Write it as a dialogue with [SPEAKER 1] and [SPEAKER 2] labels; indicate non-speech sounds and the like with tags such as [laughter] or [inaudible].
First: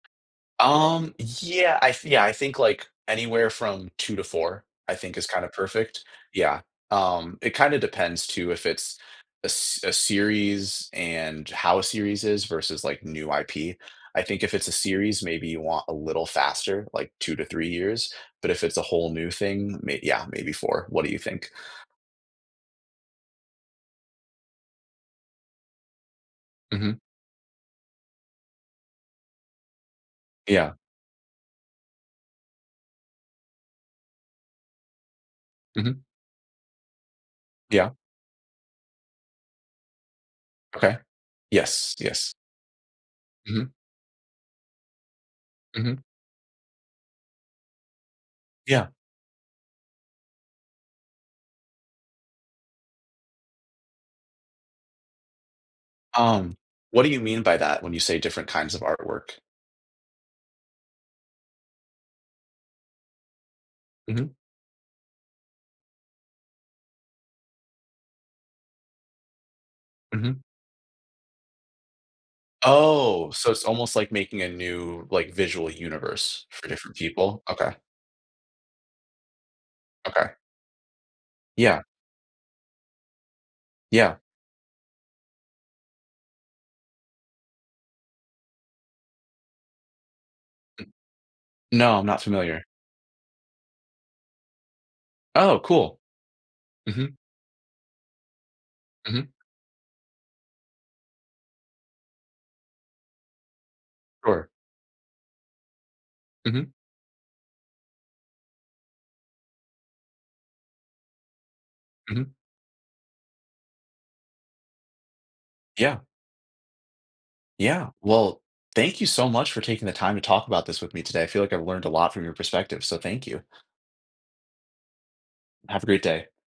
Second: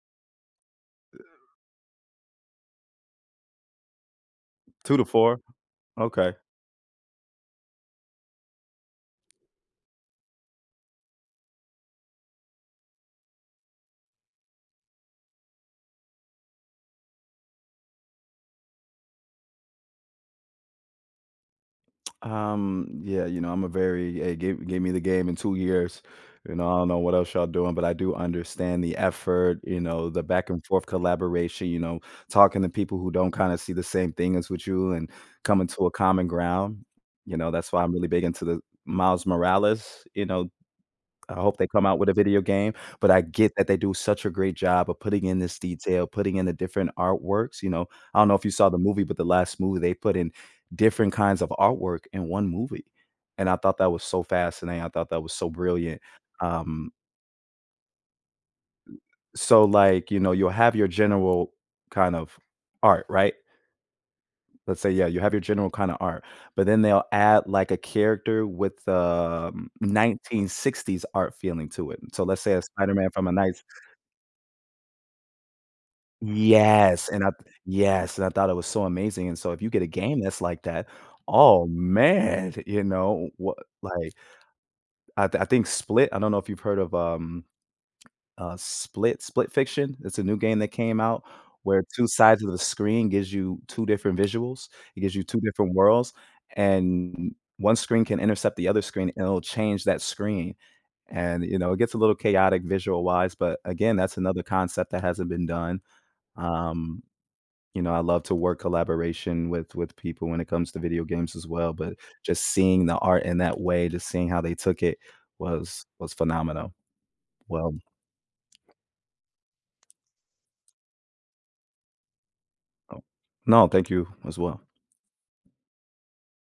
[SPEAKER 1] Um, yeah, I thi yeah, I think, like, anywhere from 2 to 4,
[SPEAKER 2] two
[SPEAKER 1] I
[SPEAKER 2] to
[SPEAKER 1] think, is
[SPEAKER 2] four?
[SPEAKER 1] kinda perfect
[SPEAKER 2] Okay.
[SPEAKER 1] yeah. Um, it kinda depends, too, if it's a s a series, and how a series is, versus, like, the new IP. I think if it's a series, maybe you want a little faster, like, 2 to 3 years, but if it's a whole new thing, may yeah, maybe 4. What do you think?
[SPEAKER 2] [smacks lips] Um, yeah, you know, I'm a very eh, gave gave me the game in 2 years, you know? I don't know
[SPEAKER 1] Mhm.
[SPEAKER 2] what else y'all doing, but I do understand the effort, you know, the back and
[SPEAKER 1] Yeah.
[SPEAKER 2] forth collaboration, you know, talking to people who don't kinda see the same thing as with you, and coming to a
[SPEAKER 1] Mhm.
[SPEAKER 2] common ground, you know? That's why
[SPEAKER 1] Yeah.
[SPEAKER 2] I'm really big into the Miles Morales, you know?
[SPEAKER 1] Okay.
[SPEAKER 2] I hope they come
[SPEAKER 1] Yes,
[SPEAKER 2] out with a
[SPEAKER 1] yes.
[SPEAKER 2] video game, but I get that
[SPEAKER 1] Mhm.
[SPEAKER 2] they do such a great job of putting in this
[SPEAKER 1] Mhm.
[SPEAKER 2] detail, putting in the different artworks, you know? I don't know if you saw the
[SPEAKER 1] Yeah.
[SPEAKER 2] movie, but the last movie, they put in different kinds of artwork in 1 movie. And I thought that was so fascinating, I thought that was so brilliant.
[SPEAKER 1] Um,
[SPEAKER 2] Um
[SPEAKER 1] what do you mean by that, when you say different kinds of artwork?
[SPEAKER 2] So, like, you know, you'll have your general kind of art, right?
[SPEAKER 1] Mhm.
[SPEAKER 2] Let's say, yeah, you have your general kind of art, but then they'll add, like, a character with, um,
[SPEAKER 1] Mhm.
[SPEAKER 2] 1960s art feeling to it, so, let's say, a Spider Man from
[SPEAKER 1] Oh,
[SPEAKER 2] a
[SPEAKER 1] so,
[SPEAKER 2] nine
[SPEAKER 1] it's almost like making a new, like, visual universe for different
[SPEAKER 2] Yes, and I
[SPEAKER 1] people?
[SPEAKER 2] th
[SPEAKER 1] Okay.
[SPEAKER 2] yes, and I thought it was so amazing, and so, if you get a game
[SPEAKER 1] Okay.
[SPEAKER 2] that's like that, oh,
[SPEAKER 1] Yeah.
[SPEAKER 2] man! Th you know, w what, like
[SPEAKER 1] Yeah.
[SPEAKER 2] I thi I think Split I don't know if you've heard of, um, uh, Split Split Fiction? It's a new game that came out, where
[SPEAKER 1] No, I'm
[SPEAKER 2] 2
[SPEAKER 1] not
[SPEAKER 2] sides of the
[SPEAKER 1] familiar.
[SPEAKER 2] screen gives you 2 different visuals? It gives you 2
[SPEAKER 1] Oh,
[SPEAKER 2] different
[SPEAKER 1] cool.
[SPEAKER 2] worlds, and
[SPEAKER 1] Mhm.
[SPEAKER 2] n n 1 screen can intercept the other screen, and
[SPEAKER 1] Mhm.
[SPEAKER 2] it'll change that screen. And, you know, it gets a little chaotic visual-wise, but again, that's another
[SPEAKER 1] Sure.
[SPEAKER 2] concept that hasn't been done.
[SPEAKER 1] Mhm.
[SPEAKER 2] Um, you know, I love to work collaboration with with people, when it comes to video games as well, but,
[SPEAKER 1] Mhm.
[SPEAKER 2] just seeing the art in that way, just seeing how they took it was
[SPEAKER 1] Yeah.
[SPEAKER 2] was phenomenal. Well
[SPEAKER 1] Yeah. Well, thank you so much for taking the time to talk about this with me today, I feel like I've learned a lot from your perspective, so thank you.
[SPEAKER 2] No, thank you, as well.
[SPEAKER 1] Have a great day.